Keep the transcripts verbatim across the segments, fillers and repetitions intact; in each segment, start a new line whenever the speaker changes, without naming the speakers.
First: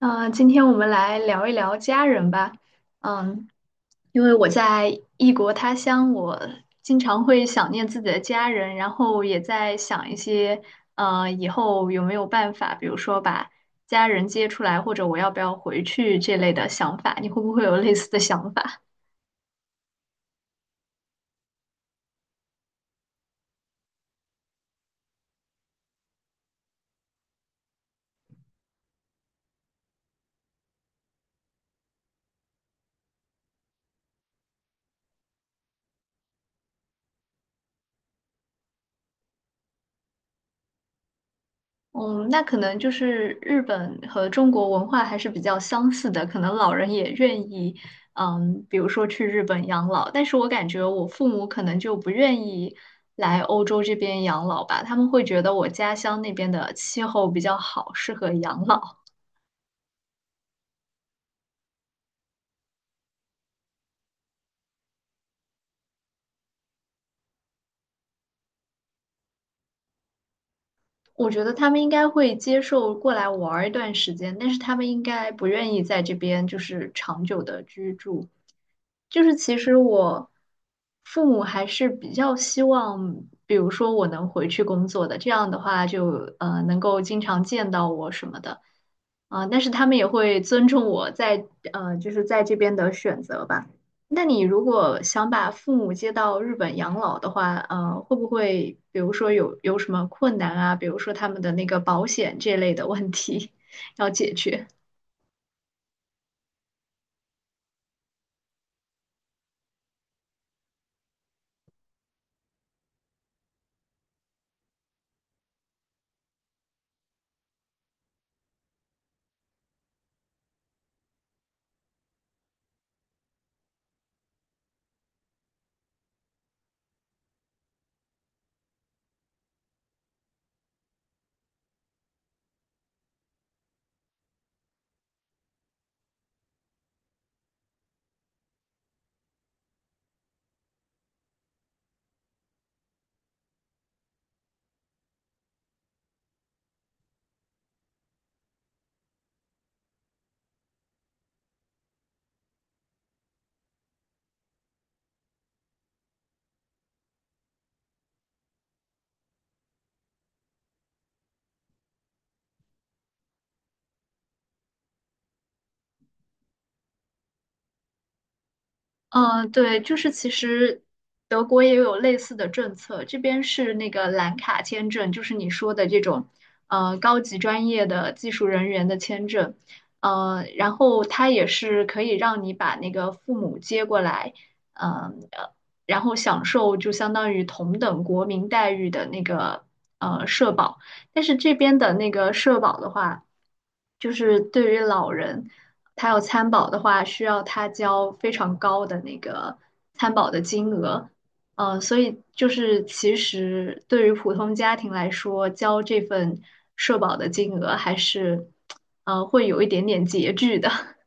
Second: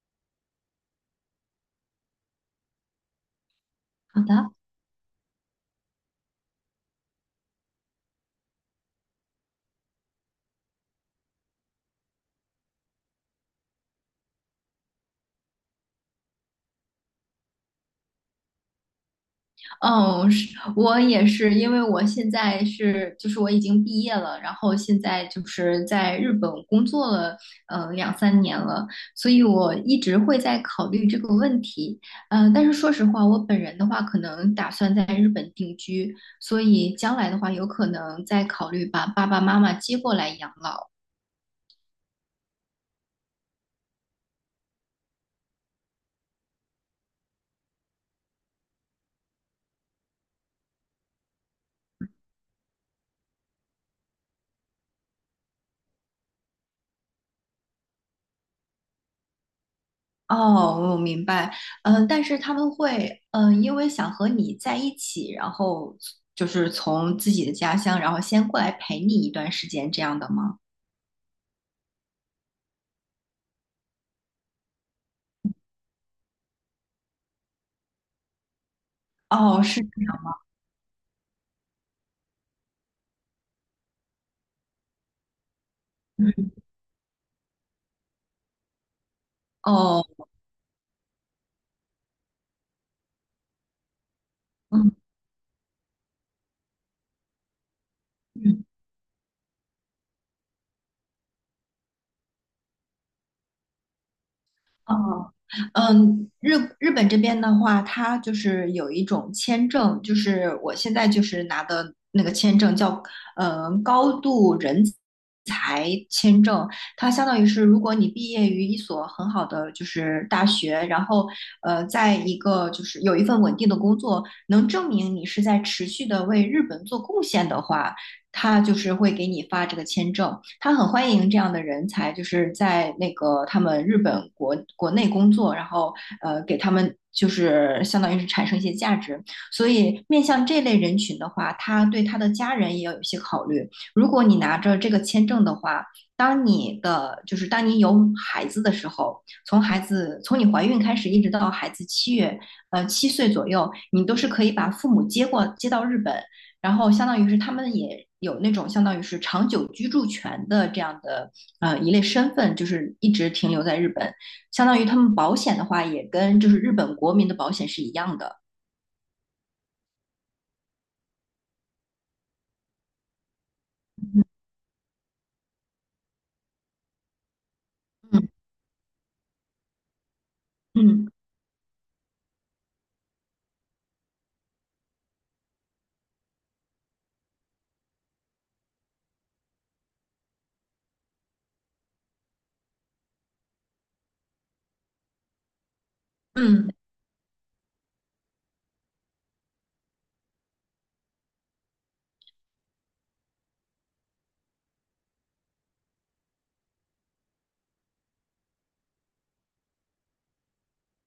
呃，今天我们来聊一聊家人吧。嗯，
好
因为我
的。
在异国他乡，我经常会想念自己的家人，然后也在想一些，呃，以后有没有办法，比如说把家人接出来，或者我要不要回去这类的想法。你会不会有类似的想法？
嗯，是我也是，因为我现在是，就是我已经毕业了，然后现在就是在日本工作了，呃，两三年了。所以我一直会在考虑这个问题。呃，但是说实话，我本人的话，可能打算在日本定居，所以将来的话，有可能再考虑把爸爸妈妈接过来养老。
嗯，那可能就是日本和中国文化还是比较相似的，可能老人也愿意，嗯，比如说去日本养老，但是我感觉我父母可能就不愿意来欧洲这边养老吧，他们会觉得我家乡那边的气候比较好，适合养老。
哦，我明白。嗯，但是他们会，嗯，因为想和你在一起，然后就是从自己的家乡，然后先过来陪你一段时间，这样的吗？
我觉得他们应该会接受过来玩儿一段时间，但是他们应该不愿意在这边就是长久的居住。就是其
哦，
实
是。
我父母还是比较希望，比如说我能回去工作的，这样的话就呃能够经常见到我什么的，啊，但是他们也
哦。
会尊重我在呃就是在这边的选择吧。那你如
嗯
果想把父母接到日本养老的话，呃，会不
嗯。
会比如说有有什么困难啊？比如说他们的那个保险这类的问题 要解决？
哦。嗯，日日本这边的话，它就是有一种签证，就是我现在就是拿的那个签证叫，呃，高度人才签证。它相当于是，如果你毕业于一所很好的就是大学，然后呃，在一个就是有一份稳定的工作，能证明你是在持续的为日本做贡献的话，他就是会给你发这个签证。他很欢迎这样的人才，就是在那个他们日本国国内工作，然后呃给他们就是相当于是产生一些价值。所以面向这类人群的话，他对他的家人也要有一些考虑。如果你拿着这个签证的话，当你的就是当你有孩子的时候，从孩子从你怀孕开始一直到孩子七月呃七岁左右，你都是可以把父母接过接到日本。然后相当于是他们也有那种相当于是长久居住权的这样的呃一类身份，就是一直停留在日本，相当于他们保险的话也跟就是日本国民的保险是一样的。
嗯，对，就是其实德国也有类似的政策，这边是那个蓝卡签证，就是你说的这种，呃，高级专业的
嗯
技术人员的签证，呃，然后
嗯
它也是可以让你把那个父母接过来，嗯，呃，然后享受就相当于同等国民待遇的那个呃社保，但是这边的那个社保的话，就是对于老人。他要参
嗯。
保的话，需要他交非常高的那个参保的金额。呃，所以就是其实对于普通家庭来说，交这份社保的金额还是，呃，会有一点点拮据的。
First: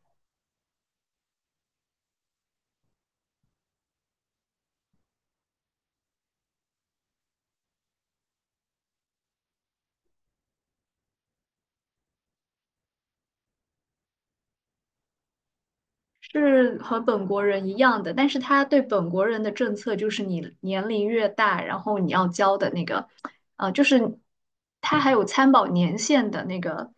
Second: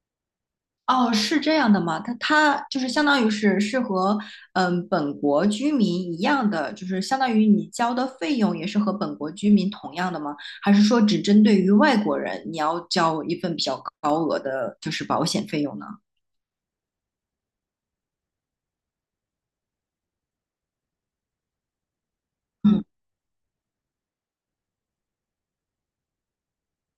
哦，是这样的吗？他他就是相当于是是和嗯本国居民一样的，就是相当于你交的费用也是和本国居民同样的吗？还是说只针对于外国人，你要交一份比较高额的就是保险费用呢？
是和本国人一样的，但是他对本国人的政策就是你年龄越大，然后你要交的那
嗯
个，呃，就是他还有参保年限的那个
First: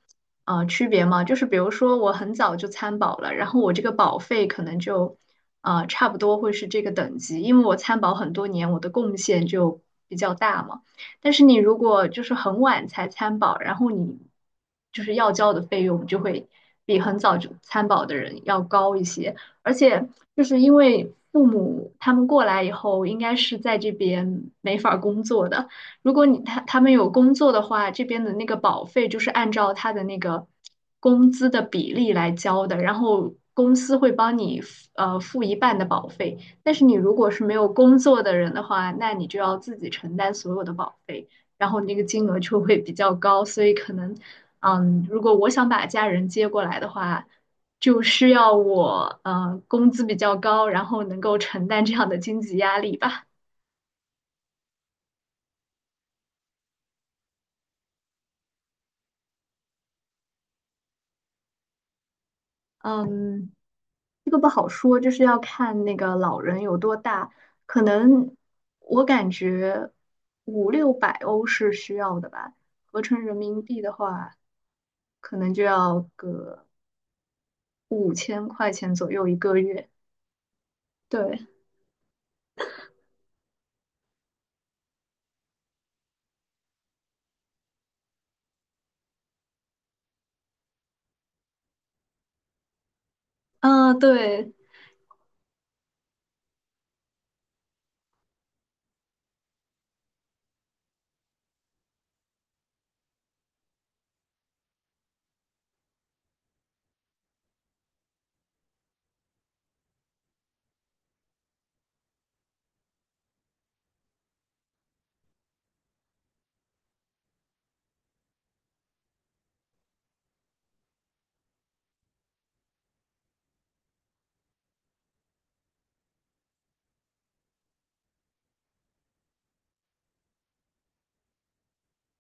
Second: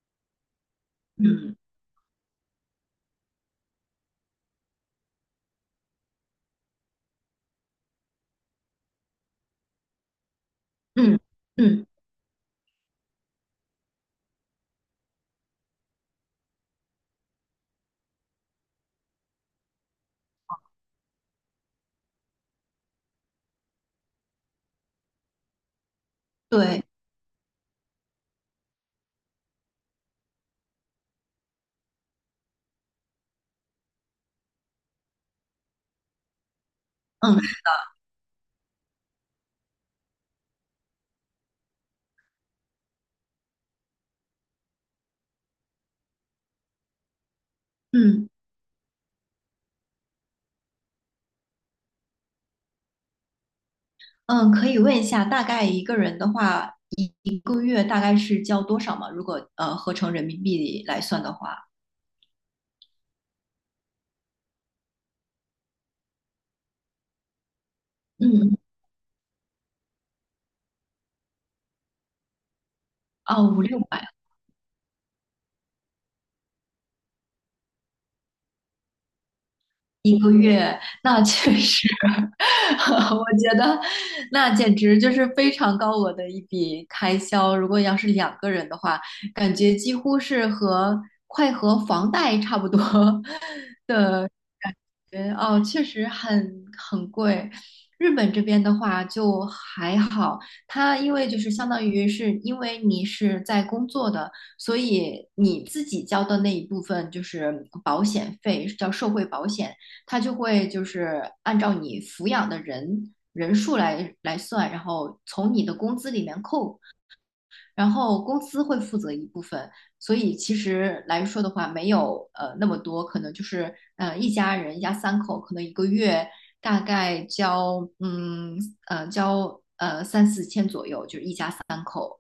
呃区别嘛，就是
嗯。
比如说我很早就参保了，然后我这个保费可能就呃差不多会是这个等级，因为我参保很多年，我的贡献就比较大嘛。
嗯
但是你如
嗯，
果就是很晚才参保，然后你就是要交的费用就会比很早就参保的人要高一些，而且就是因为父母他们过来以后，应该是在这边没法儿工作的。如果你他他
对。
们有工作的话，这边的那个保费就是按照他的那个工资的比例来交的，然后公司会帮你付呃付一半的保费。但是你如果是没
嗯
有工作的人的话，那你就要自己承担所有的保费，然后那个金额就会比较高，所以可能，嗯，如果我想把家人接过来的话，就
嗯
需要我呃工资比较高，然后能够承担这样的经济压力吧。
嗯。可以问一下，大概一个人的话，一一个月大概是交多少吗？如果呃合成人民币来算的话？
嗯，这个不好说，就是要看那个老人有多大，可能
嗯。
我感觉五六百欧是需要的吧，合成人
哦，五
民
六
币的
百
话，可能就要个。五千块钱左右一个月。
一个月。那
对，
确实，我觉得那简直就是非常高额的一笔开销。如果要是两个人的话，感觉几乎是和快和房贷差不多
嗯，
的。
对，
觉得哦，确实很很贵。日本这边的话就还好，它因为就是相当于是因为你是在工作的，所以你自己交的那一部分就是保险费，叫社会保险。它就会就是按照你抚养的人人数来来算，然后从你的工资里面扣。然后公司会负责一部分，所以其实来说的话，没有呃那么多。可能就是呃一家人一家三口，可能一个月大概交嗯呃交呃三四千左右，就是一家三口。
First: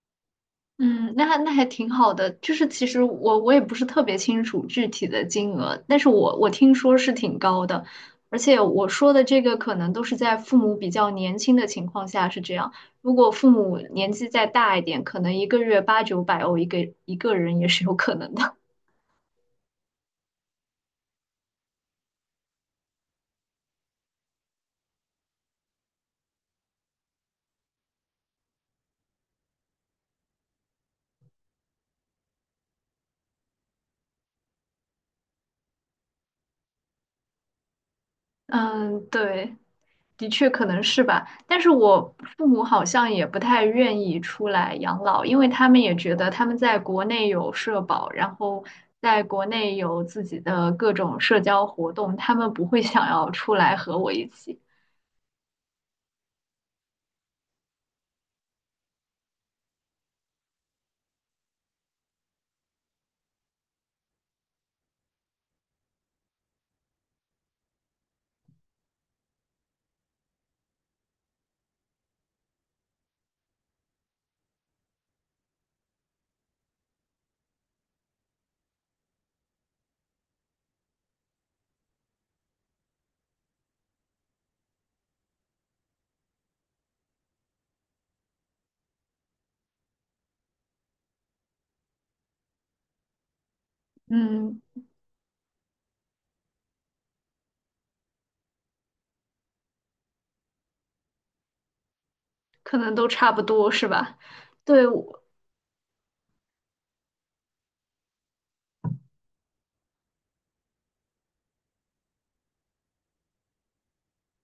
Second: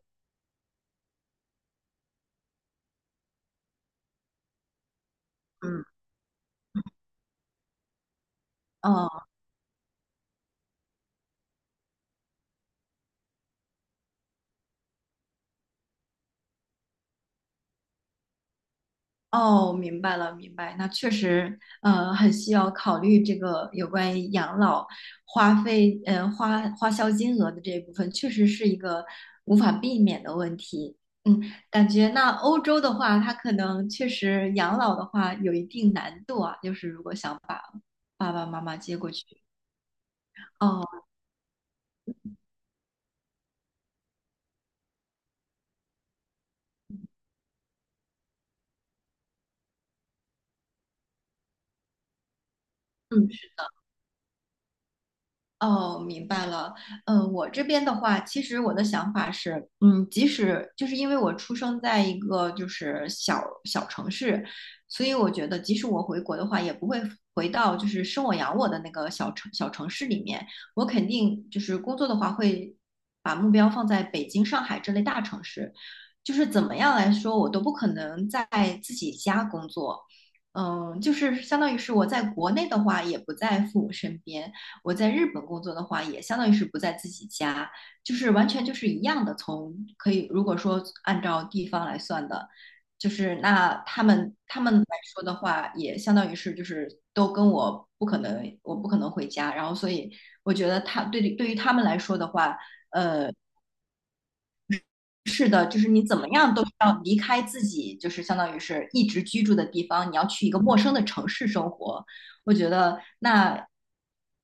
嗯，那还那还挺好的。就是其实我我也不是特别清楚具体的金额，
嗯。
但是我我听说是挺高的，而且我说的
嗯。
这个可能都是在父母比较年轻的情况下是这样。如果父母年纪再大一点，可能一个月八九百欧一个一个人也是有可能的。
哦，明白了，明白。那确实，呃，很需要考虑这个有关于养老花费，呃，花花销金额的这一部分，确实是一个无法避免的问题。嗯，感觉那欧洲的话，它可能确实养老的话有一定难度啊，就是如果想把爸爸 妈妈接
嗯，
过去。
对，的确可能
哦。
是吧，但是我父母好像也不太愿意出来养老，因为他们也觉得他们在国内有社保，然后在国内有自己的各种社交活动，他们不会想
嗯。
要出来和我一起。
哦，明白了。嗯，我这边的话，其实我的想法是，嗯，即使就是因为我出生在一个就是小小城市，所以我觉得即使我回国的话，也不会回到就是生我养我的那个小城小城市里面。我肯定就是工作的话，会把目标放在北京、上海这类大城市。就是怎么样来说，我都不可能在自己家工作。嗯，就是相当于是我在国内的话，也不在父母身边。我在日本工作的话，也相当于是不在自己家，就是完全就是一样的。从可以如果说按照地方来算的，就是那他们他
嗯，
们来说的话，也相当于是就是都跟我不可能，我不可能回家。然后所以我觉得他对对于他们来说的话。
可能都
呃，
差不多是吧？对，我。
是的，就是你怎么样都是要离开自己，就是相当于是一直居住的地方，你要去一个陌生的城市生活。我觉得那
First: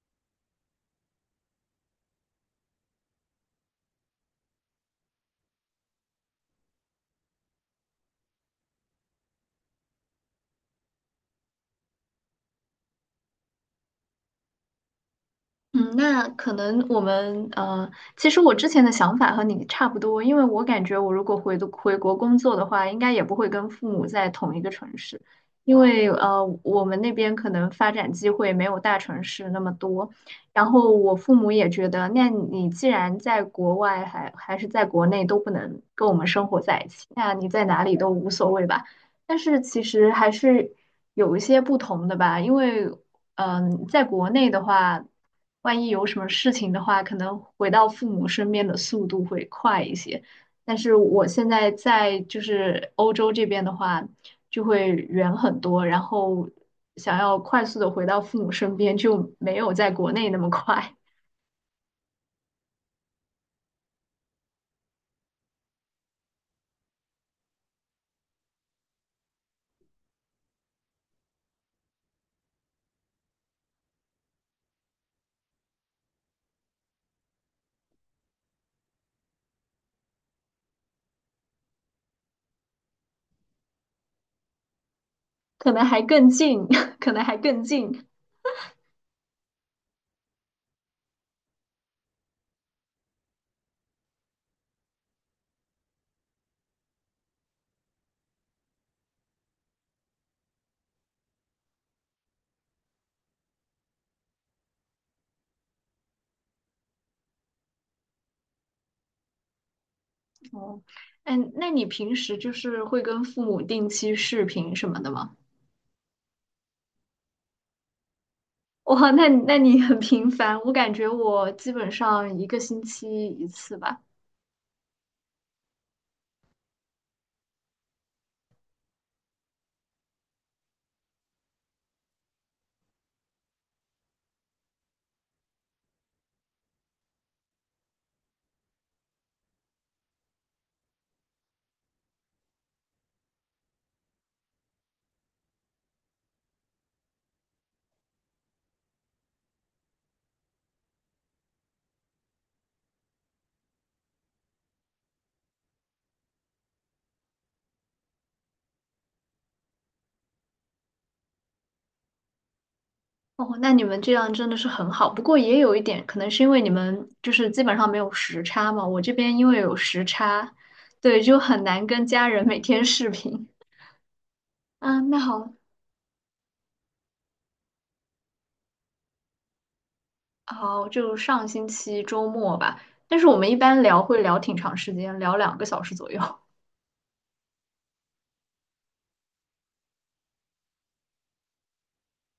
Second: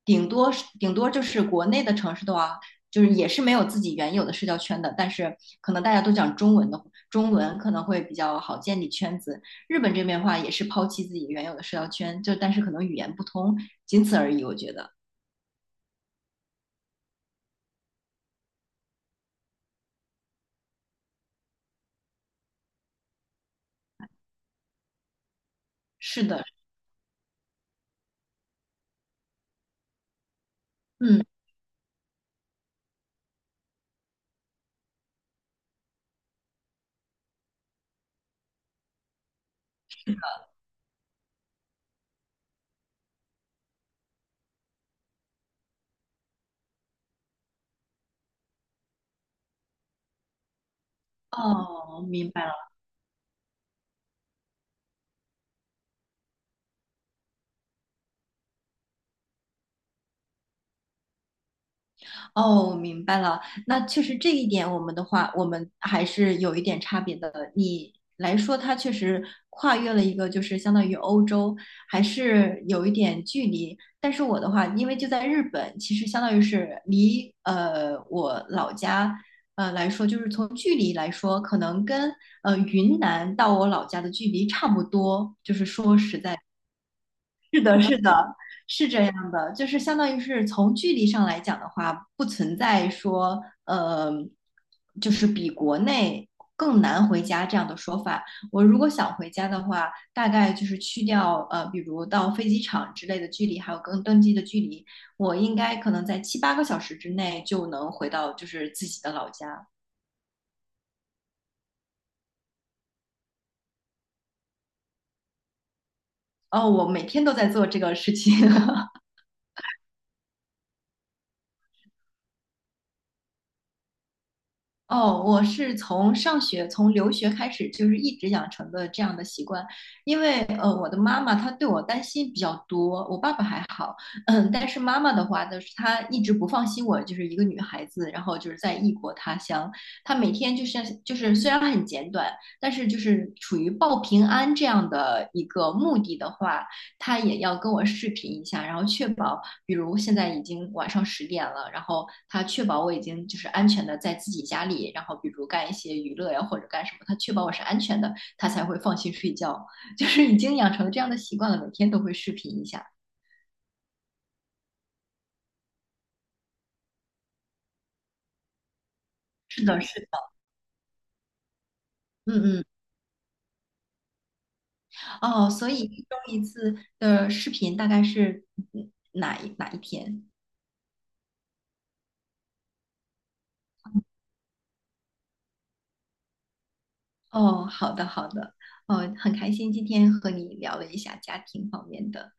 顶多是顶多就是国内的城市的话，就是也是没有自己原有的社交圈的，但是可能大家都讲中文的，中文可能会比较好建立圈子。日本这边的话，也是抛弃自己原有的社交圈，就但是可能语言不通，仅此而已。我觉得
嗯，那可能我们呃，其实我之前的想法和你差不多，因为我感觉我如果回的回国工作的话，应该也不会跟父母在同一个城市，因为
是的。
呃，我们那边可能发展机会没有大城市那么多。然后我
嗯。
父母也觉得，那你既然在国外还还是在国内都不能跟我们生活在一起，那你在哪里都无所谓吧。但是其实还是有一些不同的吧，因为。嗯，在国内的话，万一有什么事情的话，可能回到父母身边的速度会快一些。但是我现在
哦，
在
明
就
白。了。
是欧洲这边的话，就会远很多，然后想要快速的回到父母身边，就没有在国内那么快，
哦，明白了。那确实这一点，我们的话，我们还是有一点差别的。你来说，它确实跨越了一个，就是相当于欧洲，还是有一点距离。但是我的话，因为就在日本，其实相当于是离呃我老家呃来说，就是从距离来说，可能跟呃云南到我老家的距离差不多。就是
可能
说
还
实
更
在。
近，可能还
是
更
的，是
近。
的，是这样的，就是相当于是从距离上来讲的话，不存在说呃，就是比国内更难回家这样的说法。我如果想回家的话，大概就是去掉呃，比如到飞机场之类的距离，还有跟登机的距离，我应该可能在七八个小时之内就能回到就是自己的老家。
哦，哎，那你平时就是会跟父母定期视频什么的吗？
哦，我每天都在做这个事情。
哇，那你那你很频繁，我感觉我基本上一个星期一次吧。
哦，我是从上学、从留学开始，就是一直养成的这样的习惯。因为呃，我的妈妈她对我担心比较多，我爸爸还好。嗯，但是妈妈的话就是她一直不放心我，就是一个女孩子，然后就是在异国他乡，她每天就是就是虽然很简短，但是就是处于报平安这样的一个目的的话，她也要跟我视频一下，然后确保。比如现在已经晚上十点了，然后他确保我已经就是安全的在自己家里，然后比如干一些娱乐呀或者干什么，他确保我是安全的，他才会放心睡觉。就是已经养成这样的习惯了，每天都会视频一下。
哦，那你们这样真的是很好，不过也有一点，可能是因为你们就是基本上没有时差嘛。我这边因为
是
有
的，是
时
的。
差，对，就很难跟家
嗯
人每
嗯。
天视频。嗯，那
哦，
好，
所以一周一次的视频大概是嗯哪一哪一天？
好，就上星期周末吧。但是我们一般聊会聊挺长时间，聊两个小时左右。
哦，好的好的。哦，很开心今天和你聊了一下家庭方面的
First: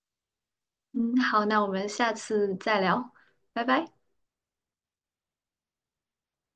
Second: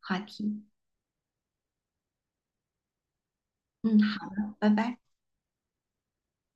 话题。
嗯，好，那我们下次再聊，拜拜。
嗯，好的，拜拜。